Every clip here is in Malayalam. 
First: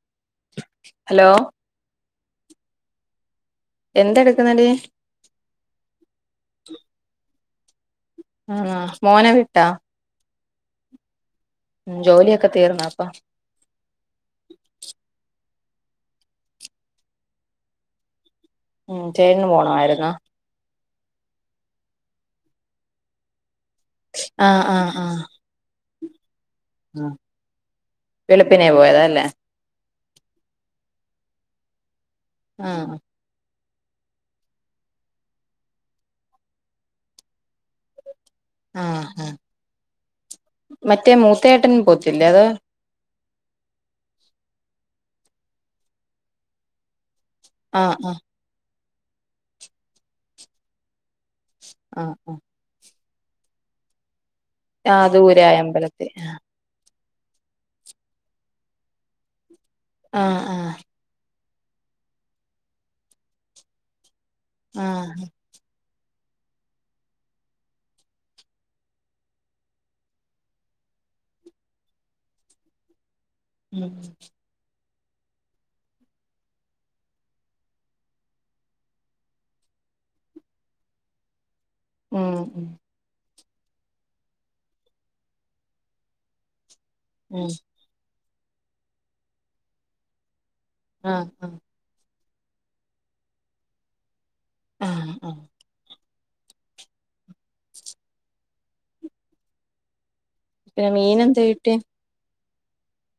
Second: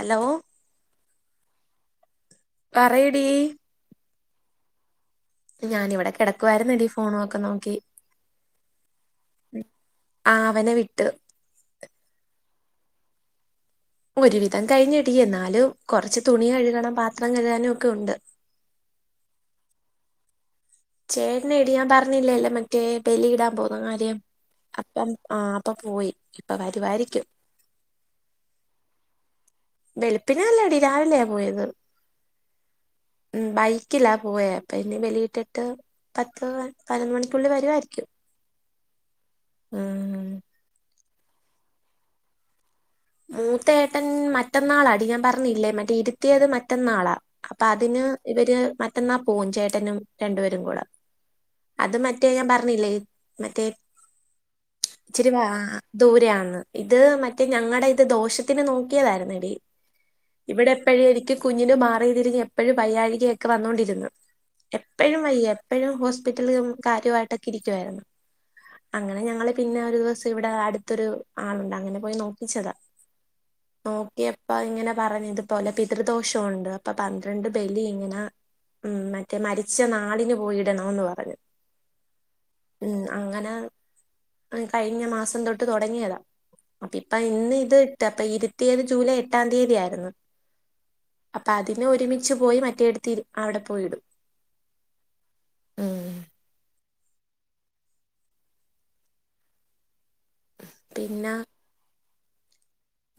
അലോ ഹലോ പറയടീ എന്തെടുക്ക്ന്നെടീ ഞാനിവടെ കിടക്യുവായ്‌ര്ന്നെടീ ഫോണോക്ക നോക്കി ആഹ് മോനെ വിട്ടാ ആഹ് അവനെ വിട്ട് ഉം ജോലിയൊക്കെ തീർന്നാപ്പ ഒരുവിധംകഴിഞ്ഞെടീ എന്നാലും കൊറച്ച് തുണി കഴുകണം പാത്രം കഴുകാനും ഒക്കെ ഉണ്ട് ഉം ചേങ്ങ്പോണായിര്ന്നോ ചേട്ട്ന്ടി ഞാം പറഞ്ഞില്ലേല്ലോ മറ്റേ ബലിയിടാൻ പോ ന്ന കാര്യം ആഹ് ആഹ് അപ്പം ആഹ് അപ്പം പോയി ഇപ്പ വരുവായിരിക്കും വെളുപ്പിനേ പോയതാല്ലേ വെള്പ്പിനേല്ലടി രാവിലെയാ പോയത് ആഹ് ഉം ബൈക്കിലാ പോയേ പ്പഇനി ബലിയിട്ടിട്ട് പത്തൂള്ളൻ പയ്നൊന്ന് മണിക്കുള്ളി വരുവായിരിക്യും ആഹ് ആഹ് മറ്റേ മൂത്തയേട്ടൻ പോവത്തില്ലേ അത് മൂത്തയേട്ടൻ മറ്റന്നാളാടി ഞാ പറഞ്ഞില്ലേ മറ്റേ ഇരുത്തിയത് മറ്റന്നാളാ അപ്പ ആഹ് അതിന് ആഹ് ഇവര് മറ്റന്നാ പോവും ചേട്ടനും രണ്ടുപേരുങ്കൂടെ അത് ആഹ് മറ്റേ ഞാംപറഞ്ഞില്ലേ മറ്റേ ആഹ് ആഹ് ഇച്ചിരി വാ ദൂരായ അമ്പലത്തിൽ ആഹ് ദൂരെയാണ് ഇത് മറ്റേ ഞങ്ങടെ ഇത് ദോഷത്തിന് നോക്കിയതായിരുന്നെടീ ആഹ് ഇവിടെ ആഹ് എപ്പഴ്നിക്ക് കുഞ്ഞിന് മാറീതിരിഞ്ഞ് എപ്പഴും പയ്യാഴികയൊക്കെ വന്നോണ്ടിര്ന്ന് എപ്പഴും ആഹ് വയ്യ പ്പെഴും ഹോസ്പിറ്റല്മ് കാര്യോയ്ട്ടൊക്കെ ഇരിക്യുവായ്ര്ന്ന് അങ്ങനെ ഞങ്ങള് പിന്നെ ഒരു ദിവസം ഇവിടെ അടുത്തൊരു ആളുണ്ട് അങ്ങനെ പോയി നോക്കിച്ചതാ ഉം നോക്കിയപ്പ അഇങ്ങനെ പറഞ്ഞ് ഇത് തോലപിതൃദോഷഒണ്ട് അപ്പൊ പന്ത്രണ്ട് ബലി ഇങ്ങനാ ഉം മറ്റേ മരിച്ച നാളിന് പോയിടണോന്ന് പറഞ്ഞ് ഉം അങ്ങന ഉം കഴിഞ്ഞ മാസം തൊട്ട് തൊടങ്ങിയതാ അപ്പ ഇപ്പ ഉം ഇന്ന് ഇത് ഇട്ട് അപ്പ ഇരുത്തിയത് ജൂലൈ എട്ടാം തീയതിയായിരുന്ന് ആഹ് അപ്പ ആഹ് അതിന് ഒരുമിച്ചു പോയി മറ്റേടുത്തി അവിട പോയിടും ആഹ് ആഹ് ഉം പിന്ന മീനെന്ത് കിട്ടി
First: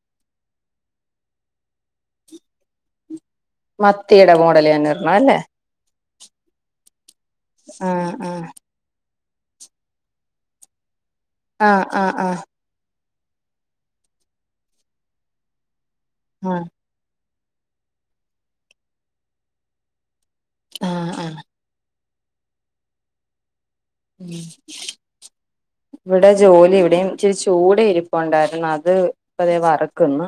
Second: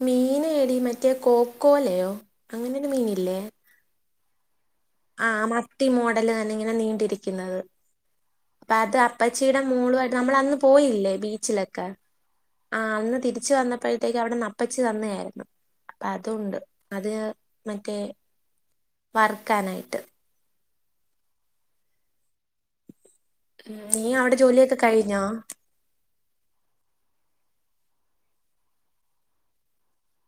മീനേടീ മറ്റേ കോക്കോലയോ അങ്ങനൊരു മീനില്ലേ മത്തിയെട മോഡല് തന്ന ആഹ് മട്ടി മോഡല് തന്നിങ്ങനെ നീണ്ടിരിക്ക്ന്നത് ആഹ് ആഹ് അപ്പോ അത് അപ്പച്ചീട മോളുവായിട്ട് നമ്മളന്ന് പോയില്ലേ ബീച്ചിലൊക്ക ആഹ് ആഹ് ആഹ് ആഹ് അന്ന് തിരിച്ച് വന്നപ്പഴത്തേക്ക് അവിടന്നപ്പച്ചി തന്നേയായിര്ന്ന് അപ്പ അതുണ്ട് അത് മറ്റേ വർക്കാനായിട്ട് ആഹ ആഹ് ഉ നീ അവിടെ ഉം ജോലിയൊക്കെ കഴിഞ്ഞോ ഇവിടെ ജോലി ഇവിടെയും ഇച്ചിരി ചൂട ഇരിപ്പ ഉണ്ടായിരുന്നു അത് ഇപ്പതേ വറക്കുന്നു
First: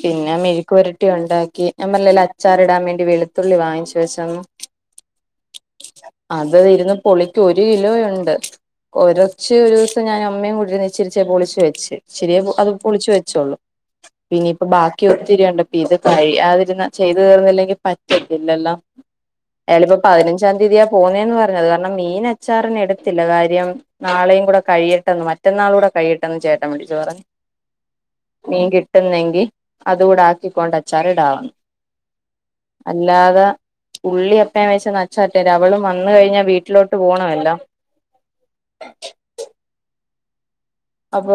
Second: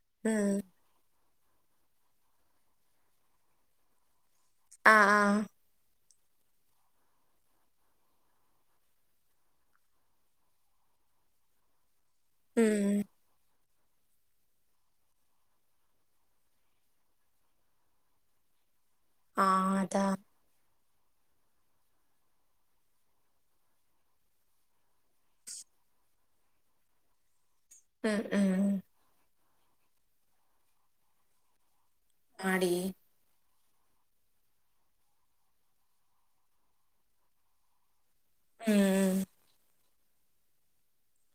പിന്നെ ഉം മെഴുക്ക് പുരട്ടി ഉണ്ടാക്കി ഞാ പറഞ്ഞില്ലേ അച്ചാർ ഇടാൻ വേണ്ടി വെളുത്തുള്ളി വാങ്ങിച്ചു വെച്ച ആഹ ആഹ അത് ഇരുന്ന് പൊളിക്കുവാ ഒരു കിലോ ഉണ്ട് കൊറച്ച് ഒരു ദിവസംഞാനും അമ്മയും കൂടി ഇരുന്ന് പൊളിച്ചു വെച്ച് ഇച്ചിരിയെ അത് ഉം പൊളിച്ചു വെച്ചോളു പിന്നയിപ്പ ബാക്കി ഒത്തിരിണ്ടപ്പ ഇത് കഴിയാതിരുന്ന ചെയ്ത് തീർന്നില്ലെങ്കിൽ പറ്റത്തില്ലല്ലൊ ആ അയാളിപ്പോ അതാ പതിനഞ്ചാം തീയതിയ പോന്നേന്ന് പറഞ്ഞത് കാരണം മീന ച്ചാറിന് എടുത്തില്ല കാര്യം നാളെയും കൂടെ കഴിയിട്ടെന്ന് മറ്റന്നാൾ കൂടെ കഴിയിട്ടും ചേട്ടാൻ വിളിച്ചു പറഞ്ഞു ഉം ഉം മീൻ ഉ കിട്ടുന്നെങ്കി അതുകൂടെ ആക്കിക്കൊണ്ടച്ചാർടാവുന്നു ആഡി അല്ലാതെ ഉള്ളിഒക്കെ ഞാൻ വിചാരിച് അച്ചാർ ഇടന്നു അവള് വന്ന കഴിഞ്ഞ വീട്ടിലോട്ട് ആയാലോ ഉം അപ്പൊ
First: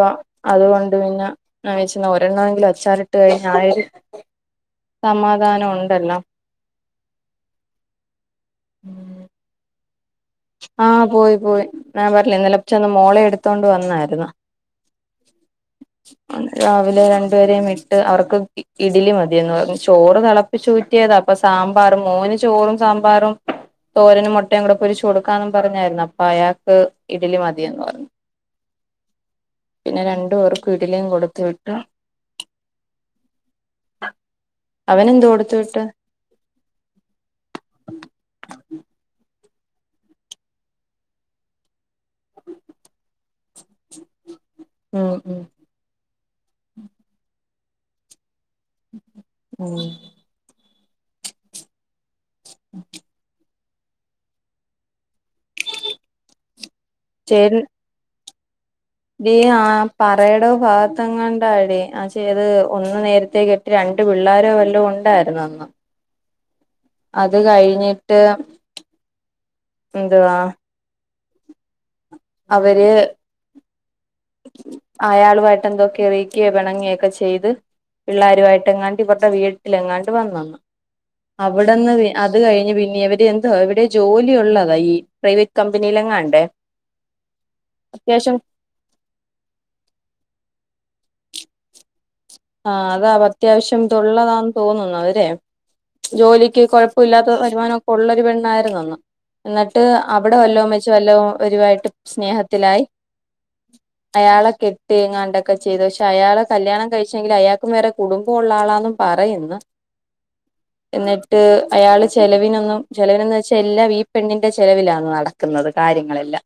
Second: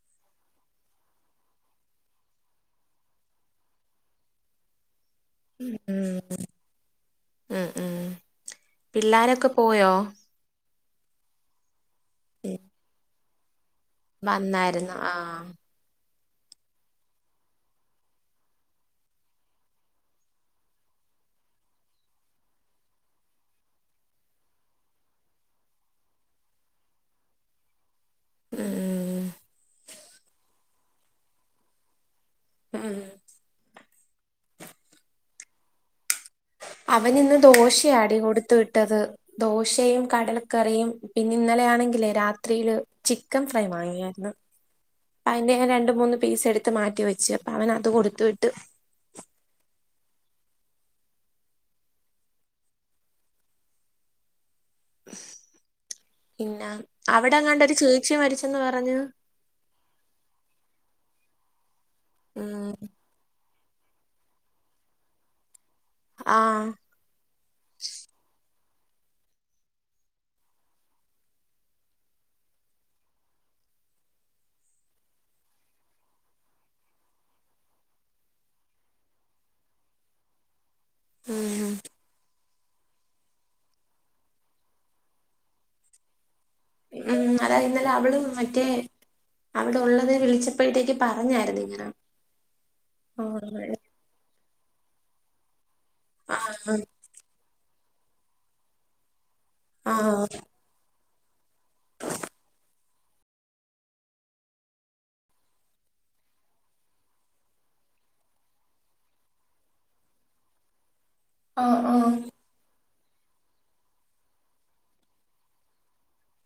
അതുകൊണ്ട് പിന്നെഞാൻ വിചാരിച്ചു ഒരെണ്ണമെങ്കിലും അച്ചാറിട്ട് കഴിഞ്ഞ ആര് സമാധാനം ഉം ഉണ്ടല്ലോ ഉം ഉം പിള്ളോരൊക്കെ പോയോ ആഹ് പോയി പോയി ഞാൻ പറഞ്ഞില്ലേ ഉം. ഇന്നലെ ചെന്ന് മോളെ എടുത്തോണ്ട് വന്നായിരുന്നു വന്നായിരുന്നു ആഹ രാവിലെ രണ്ടുപരെയ വിട്ട് അവർക്ക് ഇഡലി മതിയന്ന് പറഞ്ഞു ചോറ് തിളപ്പി ചുറ്റിയതാ അപ്പൊ സാമ്പാറും മോന് ചോറും സാമ്പാറും തോരനും മുട്ടയും കൂടെ പൊരിച്ചു കൊടുക്കാന്നും പറഞ്ഞായിരുന്നു അപ്പൊ അയാക്ക് ഇഡലി മതിയന്ന് പറഞ്ഞു ഉം പിന്നെ രണ്ടു പേര്ക്ക് ഇഡിലിയും കൊടുത്തു വിട്ട് ആം അവനെന്ത കൊടുത്തു വിട്ട് അവൻ ഇന്ന് ദോശയാടി കൊടുത്തു വിട്ടത് ദോശയും കടലക്കറിയും പിന്നെ ഇന്നലെയ ആണെങ്കില് രാത്രിയില് ചിക്കൻ ഫ്രൈ വാങ്ങിയായിരുന്നു ഉം ഉം അതിന്റെ രണ്ട് മൂന്ന് പീസ് എടുത്ത് മാറ്റി വെച്ചു അപ്പൊ അവൻ അത് കൊടുത്തു വിട്ട് ഉം ഉം [unintelligible] പിന്ന അവിടെങ്ങാണ്ട് ഒരു ചേച്ചി മരിച്ചെന്ന് പറഞ്ഞു ഇ ആ പറയുടെ ഭാഗത്ത് എങ്ങാണ്ടാ അടി ആ ചെയ്ത് ഉം ഒന്ന് നേരത്തേക്ക് രണ്ട് പിള്ളോരോ വല്ല ഉണ്ടായിരുന്നു അന്ന് ആഹ അത് കഴിഞ്ഞിട്ട് എന്തുവാ അവര് അയാളുവായിട്ട് എന്തൊക്കെ വൈറ്റെയ്‌ [unintelligible] യോ ഇണങ്ങ്യക്കെ ചെയ്തു പിള്ളേരുവായിട്ട് എങ്ങാണ്ട് ഇവര്ടെ വീട്ടിലെങ്ങാണ്ട് വന്ന് നിന്നു ഉം അവിടെന്ന് [unintelligible] അത് കഴിഞ്. പിന്നെ ഇവര് എന്താ ഇവിടെ ജോലി ഉള്ളതാ ഈ പ്രൈവറ്റ് കമ്പനീലെങ്ങാണ്ട് ഉം അതായത് നല്ലെ അവള് മറ്റേ അവിടെ ഒള്ളത് വിളിച്ചപ്പോഴത്തേക്ക് പറഞ്ഞായിരുന്നു ഇങ്ങനെ ആഹ് അതാ ആഹ് അത്യാവശ്യം ഇത് ഉള്ളതാന്ന് തോന്നുന്നു അവരെ ജോലിക്ക് കൊ പ്പ ഇല്ലാത്ത വരുമാനം ഒക്കെ ഉള്ളരു പെണ്ണായിരുന്നുന്ന് എന്നിട്ട് ആഹ് അവിടെ വല്ലോ ച്വലവും ഒരുവായിട്ട് സ്നേഹത്തിലായി അയാളെ കെട്ട് ഇങ്ങാണ്ടൊക്കെ ചെയ്തു പക്ഷെ അയാളെ കല്യാണം കഴിച്ച് പക്ഷെ എങ്കിലു അയാൾക്കും വേറെ കുടുംബ ഉള്ള ആളാന്നു പറയുന്നു. എന്നിട്ട് ട്ട് ആഹ് ആഹ് അയാള് ആഹ് ചെലവിനൊന്നും ചെലവിനെന്ന് വെച്ചാ എല്ലാം ഈ പെണ്ണിന്റെ ചെലവിലാണ് നടക്കുന്നത്. കാര്യങ്ങളെല്ലാ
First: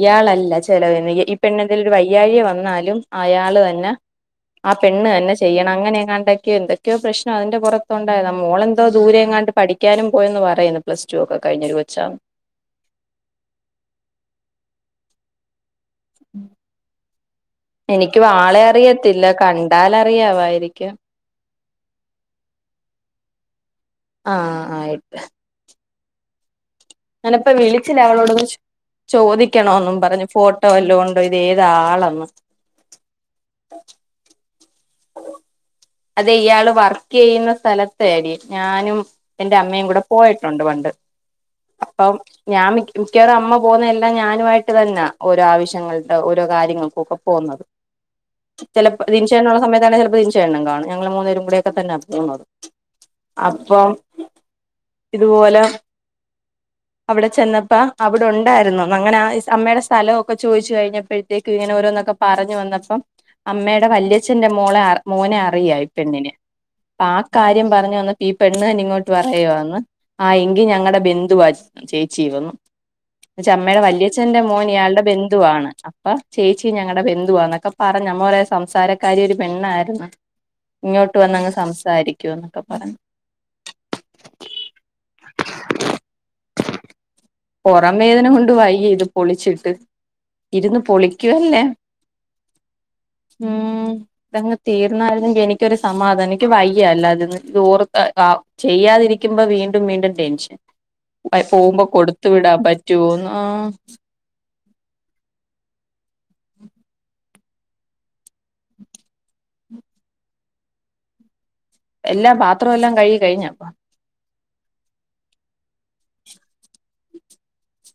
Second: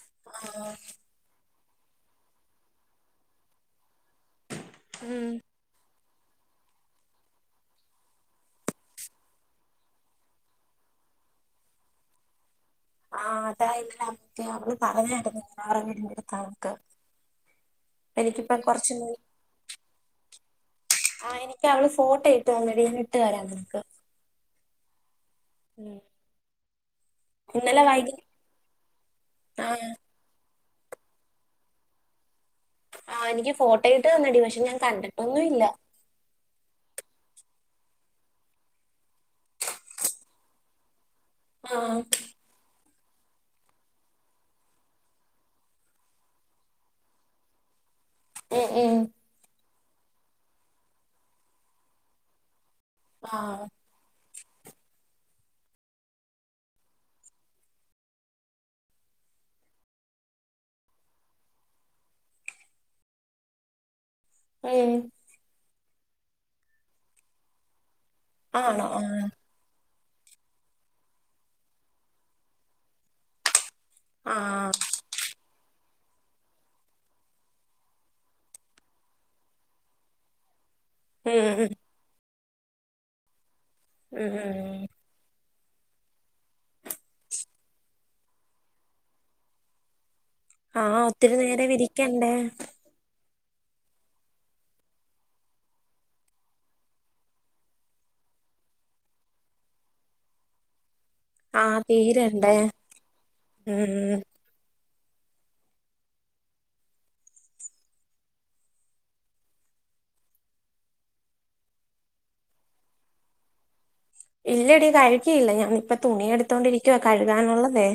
ഇയാളല്ല ആഹ് ചെലവിന് ഈ പെണ്ണിന് എന്തേലും ഒരു വയ്യാഴിക വന്നാലും അയാളെന്നെ ആ പെണ്ണ് ഉം തന്നെ ചെയ്യണം അങ്ങനെങ്ങാണ്ടൊക്കെയോ ഉണ്ട് ക്കെയോ പ്രശ്നം അതിന്റെ പൊറത്തൊണ്ടായതാ മോളെന്തോ ദൂരെ എങ്ങാണ്ട് പഠിക്കാനും പോയന്ന് പറയുന്നു. പ്ലസ് ടു ഒക്കെ കഴിഞ്ഞെ ഒരു കൊച്ചാന്ന് ആഹ് അതാ ഇന്നലെ അക്ക അവള് പറഞ്ഞാര്ന്ന് ആ ഉം എനിക്കും എനിക്കിപ്പം ആളെ കൊറച്ച് അറിയത്തില്ല. കണ്ടാലറിയാവായിരിക്കും ആഹ് എനിക്ക് അവള് ഫോട്ടോ ഇട്ട് തന്ന്ടി ഇട്ട് തരാം നിനക്ക് ആഹ് ആയിട്ട് ഉം ഞാനിപ്പോ വിളിച്ചില്ല അവളോടൊന്ന് ചോദിക്കണം ആഹ് എന്നും പറഞ്ഞ് ഫോട് ട്ടോ വല്ലോം ഉണ്ടോ ഇത് ഏതാ ആളെന്ന് ആഹ് എനിക്ക് ഫോട്ടോ ഇട്ട് തന്ന്ണ്ട്. പക്ഷെ ഞാൻ കണ്ടിട്ടൊന്നു ഇല്ല അതേ ഇയാള് വർക്ക് ചെയ്യുന്ന സ്ഥലത്തേടി ഞാനും എന്റെ അമ്മയും കൂടെ പോയിട്ടുണ്ട് പണ്ട് ആഹ് അപ്പം ഞാൻ മിക്കവാറും അമ്മ പോകുന്ന എല്ലാം ഞാനു ആയിട്ട് തന്നാ ഓരോ ആവശ്യങ്ങൾക്ക് ഓരോ കാര്യങ്ങൾക്കും ഒക്കെ പോകുന്നത് ഉം ഉം ചെലപ്പോ [unintelligible] സമയത്താണേ ചിലപ്പോ [unintelligible] കാണും ഞങ്ങൾ മൂന്ന് പേരും കൂടി ഒക്കെ തന്നാ പോന്നത് ആഹ് അപ്പം ഇതുപോലെ അവിടെ ചെന്നപ്പ അവിടൊണ്ടായിരുന്നു. അങ്ങനെ ആ അമ്മയുടെ സ്ഥല വൊക്കെ ചോയ്ച്ചു കഴിഞ്ഞപ്പോഴ ത്തേക്ക് ഇങ്ങനെ ഓരോന്നൊക്കെ പറഞ്ഞു വന്നപ്പം അമ്മേടെ വല്യ അച്ഛന്റെ മോളെ ഉം മോനെ അറിയാം ഈ പെണ്ണിന് ആഹ് കാര്യം പറഞ്ഞ് വന്ന് ഈ പെണ്ണ് തന്നെ ആണോ ഇങ്ങോട്ട് ആഹ് പറയുവാന്ന് ആഹ് എങ്കി ഞങ്ങടെ ബെന്ധുവാ ചേച്ചി ഇതെന്ന്. ച്ചാ അമ്മേടെ വല്യ അച്ഛന്റെ മോൻ ആഹ് ഇയാൾടെ ബ ന്ദുവാണ്. അപ്പ ചേച്ചി ഞങ്ങടെ ബന്ധുവാന്നൊക്കെ പറഞ്ഞ് അമ്മ കൊറേ സംസാരക്കാരി ഒരു പെണ്ണായ്ര്ന്ന് ഇങ്ങോട്ട് വന്നങ്ങ് ഉം ഉം സംസാരിക്ക്യൂന്നൊക്കെ പറഞ്ഞ് ഉം ഉം [inaudible] പുറം വേദന കൊണ്ട് വയ്യ ഇത് പൊളിച്ചിട്ട് ഇരുന്ന് ആഹ് ഒത്തിരി പൊളിക്കുവല്ലേ നേരം ഇരിക്കെണ്ടേ ഉം ഇതങ്ങ് തീർന്നായിരുന്നെങ്കിൽ എനിക്കൊരു സമാധാനം. എനിക്ക് വയ്യ അല്ല ഇരുന്ന് ഇത് ഓർത്ത ചെയ്യാതിരിക്കുമ്പോ വീണ്ടും വീണ്ടും ടെൻഷൻ ആഹ് പോകുമ്പോ കൊടുത്തു തീരണ്ടേ വിടാൻ പറ്റോന്ന് ആഹ് ഉം എല്ലാം പാത്രം എല്ലാം കഴുകി കഴിഞ്ഞോ ഇല്ലടി. കഴുകിയില്ല ഞാനിപ്പ തുണി എടുത്തോണ്ടിരിക്ക്വ കഴുകാനുള്ളതേ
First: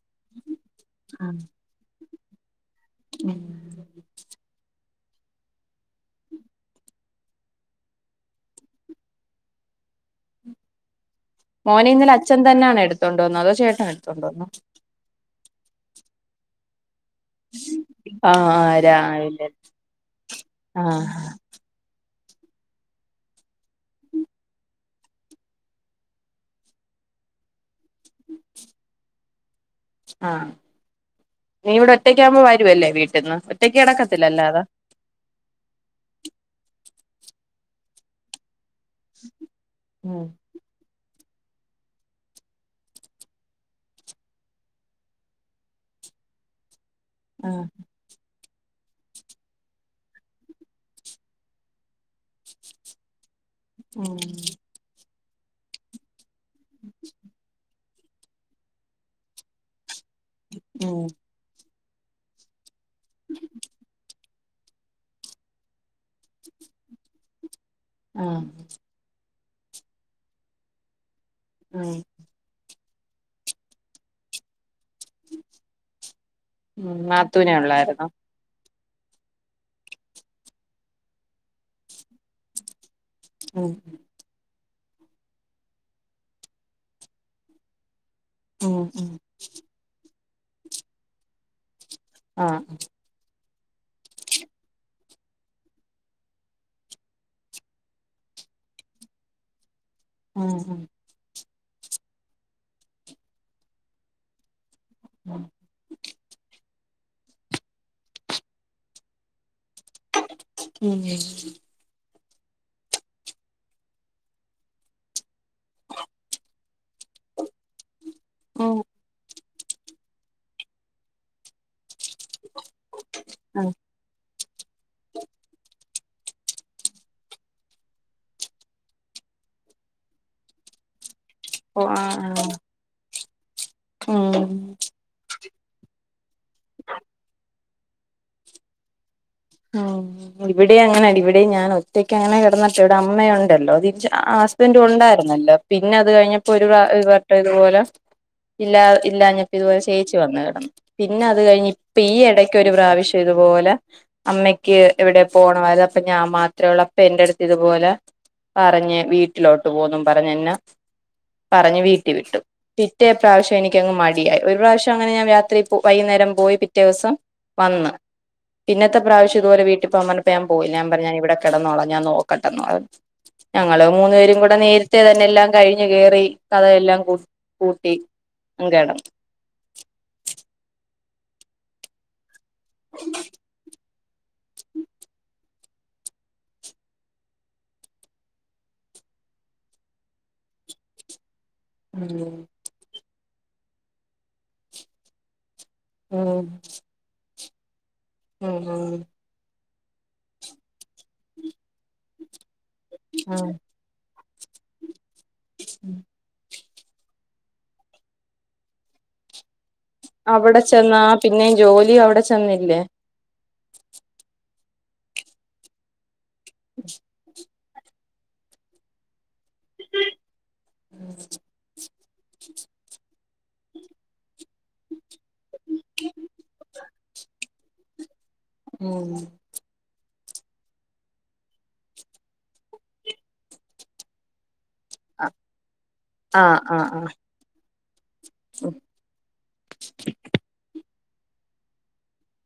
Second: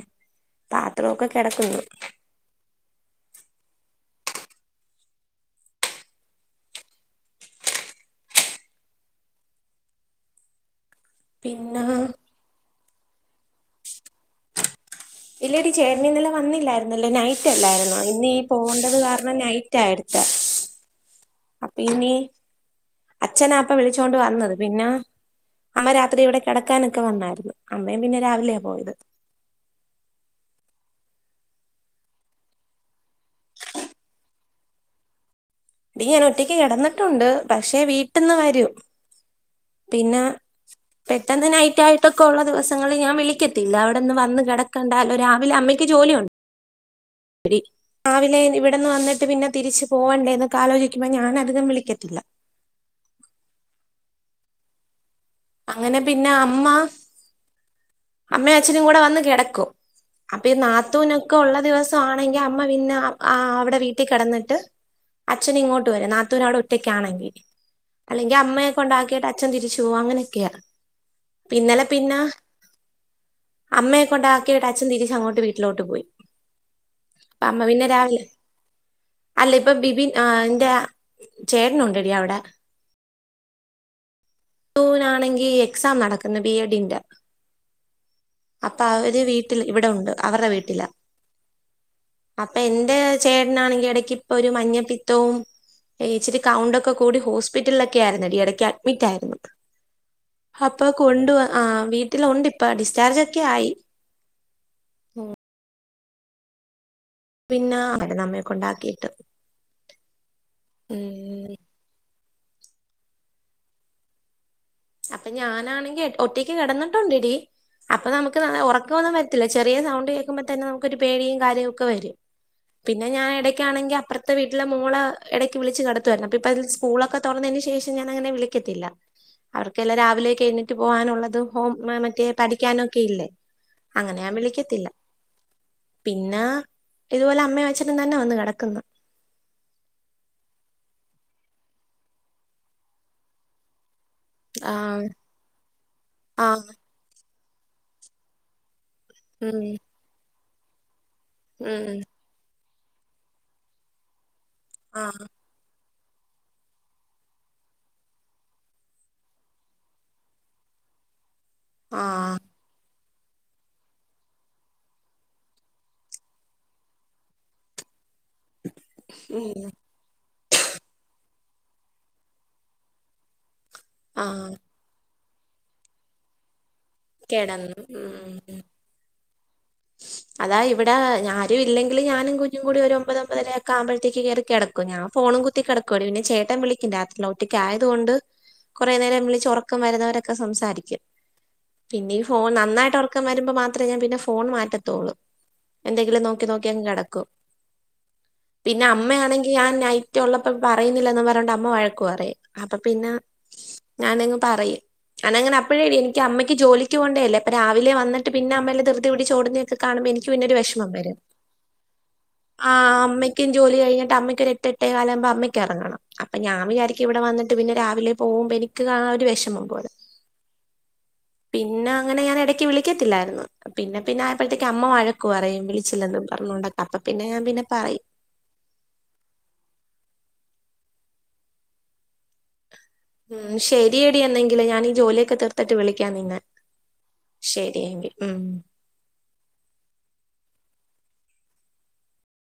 പാത്രം ഒക്കെ കെടക്കുന്ന് ഉം പിന്നെ മോനെ ഇന്നലെ അച്ഛൻ തന്നാണോ എടുത്തോണ്ട് വന്ന. അതോ ചേട്ടൻ എടുത്തോണ്ട് വന്നോ ഇല്ലെടി ചേട്ടൻ ഇന്നലെ വന്നില്ലായിരുന്നല്ലോ നൈ റ്റല്ലാര്ന്നോ ഇന്ന് ഈ ആഹ് പോവണ്ടത് കാരണം രാവിലെ നൈറ്റ് ആ എട്ത്തേ ആഹ് അപ്പ ഇനി അച്ഛനാ പ്പ വിളിച്ചോണ്ട് വന്നത് പിന്നാ അമ്മ രാത്രി ഇവിടെ കെടക്കാനൊക്കെ വന്നാര്ന്ന്. അമ്മയും പിന്നെ രാവിലെയാ പോയത്. ആഹ് നീ ഇവിടെ ഒറ്റക്ക് ആകുമ്പോ വരുവല്ലേ വീട്ടിന്ന് ഒറ്റയ്ക്ക് കെടക്കത്തില്ല അല്ലാതെ ഡീ ഞാൻ ഒറ്റയ്ക്ക് കെടന്നിട്ടുണ്ട്. പക്ഷേ വീട്ട്ന്ന് വരും. [inaudible] പിന്നെ ഉം പെട്ടെന്ന് നൈറ്റ് ആയിട്ടൊക്കെ ഒള്ള ദിവസങ്ങളി ഞാൻ വിളിക്കത്തില്ല. അവിടെന്ന് വന്ന് കെട ക്കാണ്ടാലോ രാവിലെ അമ്മയ്ക്ക് ജോലിയു ആഹ് രാവിലെ ഇവിടുന്ന് വന്നിട്ട് പിന്നെ തിരിച്ച് പോവണ്ടേ എന്നൊക്കെ ആലോചിക്കുമ്പോ ഞാൻ അധികം വിളിക്കത്തില്ല. ഉം അങ്ങനെ പിന്ന അമ്മ അമ്മേം അച്ഛനും കൂടെ വന്ന് കെടക്കും. അപ്പൊ ഈ ഉം നാത്തുനൊക്കൊള്ള ദിവസം സാണെങ്കി അമ്മ പിന്ന അവിടെ വീട്ടി കെടന്നിട്ട് അച്ഛന് ഇങ്ങോട്ട് വരും. നാത്തൂൻ അവിടെ ഒറ്റക്കാണെങ്കി അല്ലെങ്കി ആഹ് അമ്മേ കൊണ്ടാക്കിയിട്ട് അ ച്ചൻ തിരിച്ച് പോവു അങ്ങനെയൊക്കെയാ ഇന്നലെ ഉം പിന്ന അമ്മേ കൊണ്ടാ ക്കിയിട്ട് അച്ഛൻ തിരിച്ച് അങ്ങോട്ട് വീട്ടിലോട്ട് പോയി. ഉം അപ്പ നാത്തൂനെ അമ്മ പിന്നെ ഉള്ളായിരുന്നോ രാവിലെ അല്ല ഇപ്പൊ ബിബിൻ ആഹ് ന്റെ ചേട്ടനുണ്ടെടി അവിടെ ആഹ് ഓനാണെങ്കി എക്സാം നടക്കുന്നു ബിഎഡിന്റെ ഉം അപ്പൊ ഉം അവര് വീട്ടില് ഇവിടെ ഉണ്ട് അവര്ടെ വീട്ടില അപ്പ ആഹ് എൻ്റെ ചേട്ടനാണെങ്കി എടക്ക് ഇപ്പൊ ഒരു മഞ്ഞപ്പിത്തവും ഇച്ചിരി കൗണ്ടൊക്കെ കൂടി ഹോസ്പിറ്റൽലൊക്കെ ആരുന്നടി ഇടയ്ക്ക് അഡ്മിറ്റായിരുന്നു. ഉം ഉം അപ്പൊ കൊണ്ട് വ ആഹ് വീട്ടിലൊണ്ട് ഇപ്പ ഡിസ്ചാർജൊക്കെ ആയി. ഉം പിന്നെ വര്ന്ന് അമ്മേ കൊണ്ടാക്കിയിട്ട്. ഉം അപ്പൊ ഞാനാണെങ്കി ഒറ്റയ്ക്ക് കെടന്നിട്ടുണ്ടെടി. അപ്പൊ നമുക്ക് ഉം ഒറക്കൊവൊന്നും വര ത്തില്ല. ചെറിയ സൗണ്ട് കേക്കുമ്പോ തന്നെ നമുക്ക് ഒരു പേടിയും കാര്യൊക്കെ വരും. പിന്നെ ഞാൻ ഉം എടയ്ക്കാണെങ്കി അപ്പർ ത്തെ വീട്ടിലെ മോള എടക്ക് വിളിച്ച് കെടത്തുവായിരുന്നു. അപ്പ പ്പതിന്ന് സ്കൂളൊക്കെ തൊറന്നേന് ശേഷം ഞാൻ അങ്ങനെ വിളിക്കത്തില്ല. അവർക്കെല്ലാം രാവിലെയൊക്ക എഴുനേറ്റ് പോകാനുള്ളതും ഹോം മറ്റേ പഠിക്കാനൊക്കെ ഇല്ലേ. അങ്ങനെ ഞാൻ ഉം വിളിക്കത്തില്ല. പിന്നാ ഇതുപോലെ അമ്മേം അച്ഛനും തന്നാ വന്നു കെടക്കുന്ന ആഹ് ഇവിടെ അങ്ങനാടി ഇവിടെ ഞാൻ ഒറ്റക്ക് അങ്ങനെ കെടന്നിട്ട് ഇവിടെ അമ്മയുണ്ടല്ലോ ഹസ്ബൻ്റ് ആഹ് ഉണ്ടായിരുന്നല്ലോ പിന്നെ അത് കഴിഞ്ഞപ്പോ ഒരു ആഹ് വെട്ടം ഇതുപോലെ ഇല്ലാ ഇല്ലാഞ്ഞിട്ട് ഉം ഇതു പോലെ ചേച്ചി വന്ന് കെടന്ന് പിന്നെ അത് കഴിഞ്ഞ് ഉം ഇപ്പ ഈ എടയ് ക്കൊരു പ്രാവശ്യം ഇത്പോലെ അമ്മക്ക് ആഹ് എവിടെയോ പോ രാ അപ്പ ഞാൻ മാത്രേള്ളൂ അപ്പൊ എന്റെ അടുത്ത് ഇത്പോലെ പറഞ്ഞ് വീട്ടിലോട്ട് പോന്നും പറഞ്ഞന്നെ പറഞ്ഞ് വീട്ടി ആഹ് വിട്ടു. പിറ്റേ പ്രാവശ്യം എനിക്കങ്ങ് മടിയായി. ഒരു പ്രാവശ്യം അങ്ങനെ ഞാൻ രാത്രി വൈകുന്നേരം പോയി പിറ്റേസം വന്ന് പിന്നത്തെ പ്രാവശ്യം ഇതുപോലെ ഉം വീട്ടിപ്പോവാൻ പർഞ്ഞപ്പോ ഞാൻ പോയില്ല ഞാൻ പറഞ്ഞ് ഞാൻ ഇവിടെ കെടന്നോളാം ഞാൻ നോക്കട്ടെന്നറഞ്ഞ് ഞങ്ങള് മൂന്നു പേരും ആഹ് കൂടെ നേരത്തെ തന്നെ എല്ലാം കഴിഞ്ഞ് കേറി കതകെല്ലാം പൂ കിടന്നു പൂട്ടി ഉം ഉം. അങ്ങ് കെടന്ന്. അതാ ഇവിടെ ആരും ഇല്ലെങ്കില് ഞാനും കുഞ്ഞും കൂടി ഒരു ഒമ്പത് ഒമ്പതരയൊക്കെ ആമ്പഴ്ത്തേക്ക് കേറി കെടക്കും. ഞാ ഫോണും കുത്തിക്കെടക്കുവെടി. പിന്നെ ചേട്ടൻ വിളിക്കും രാത്രില് ഒറ്റക്ക് ആയത് കൊണ്ട് കൊറേ നേരം വിളിച്ച് ഒറക്കം വരുന്നവരൊക്കെ സംസാരിക്കും. പിന്നെ ഈ ഉം ഫോൺ നന്നായിട്ട് ഉറക്കം വരുമ്പോ മാത്രമേ ഞാൻ പിന്നെ ഫോൺ മാറ്റത്തൊള്ളൂ എന്തെങ്കിലും ഉം നോക്കി നോക്കി അങ്ങ് കിടക്കും പിന്നെ ഉം അമ്മയാണെങ്കി ഞാൻ നൈ റ്റിള്ളപ്പോ പറയുന്നില്ലന്ന് പറഞ്ഞോണ്ട് അമ്മ വഴക്കു പറയും അപ്പൊ പിന്നെ ഉം ഞാനങ്ങ് പറയും ഞാനങ്ങനെ അപ്പോഴേടി എനിക്ക് അമ്മക്ക് ജോലിക്ക് പോവണ്ടേല്ലേ പ്പ രാവിലെ വന്നിട്ട് പിന്ന അമ്മല്ല ദൃതി പിടിച്ചോടുന്നയൊക്കെ കാണുമ്പോ എനിക്ക് പിന്നൊരു അവിടെ വിഷമം ചെന്നാ വരും പിന്നെയും ജോലിയും അവിടെ ചെന്നില്ലേ ആഹ് അമ്മ ക്കും ജോലി കഴിഞ്ഞിട്ട് അമ്മക്കൊരു എട്ട് എട്ടേകാലാമ്പോ അമ്മയ്ക്ക് എറങ്ങണം അപ്പൊ ഞാ വിചാരിക്കും ഇവിടെ വന്നി ട്ട് പിന്നെ രാവിലെ പോവുമ്പോ എനിക്ക് ആ രു വിഷമം പോലെ [unintelligible] പിന്നെ അങ്ങനെ ഞാൻ ഇടക്ക് വിളിക്കത്തില്ലായിരുന്നു പിന്നെ പിന്നെ ആയപ്പോഴത്തേക്ക് അമ്മ വഴക്കു പറയും വിളിച്ചില്ലെന്ന് പറഞ്ഞൊണ്ടാ അപ്പൊ പിന്നെ ഞാൻ പിന്നെ പറയും ഉം ഉം ശരിയെടി എന്നെങ്കില് ഞാനീ ജോലിയൊക്കെ തീർത്തിട്ട് വിളിക്ക നിന്നെ ശരിയെങ്കി ഫും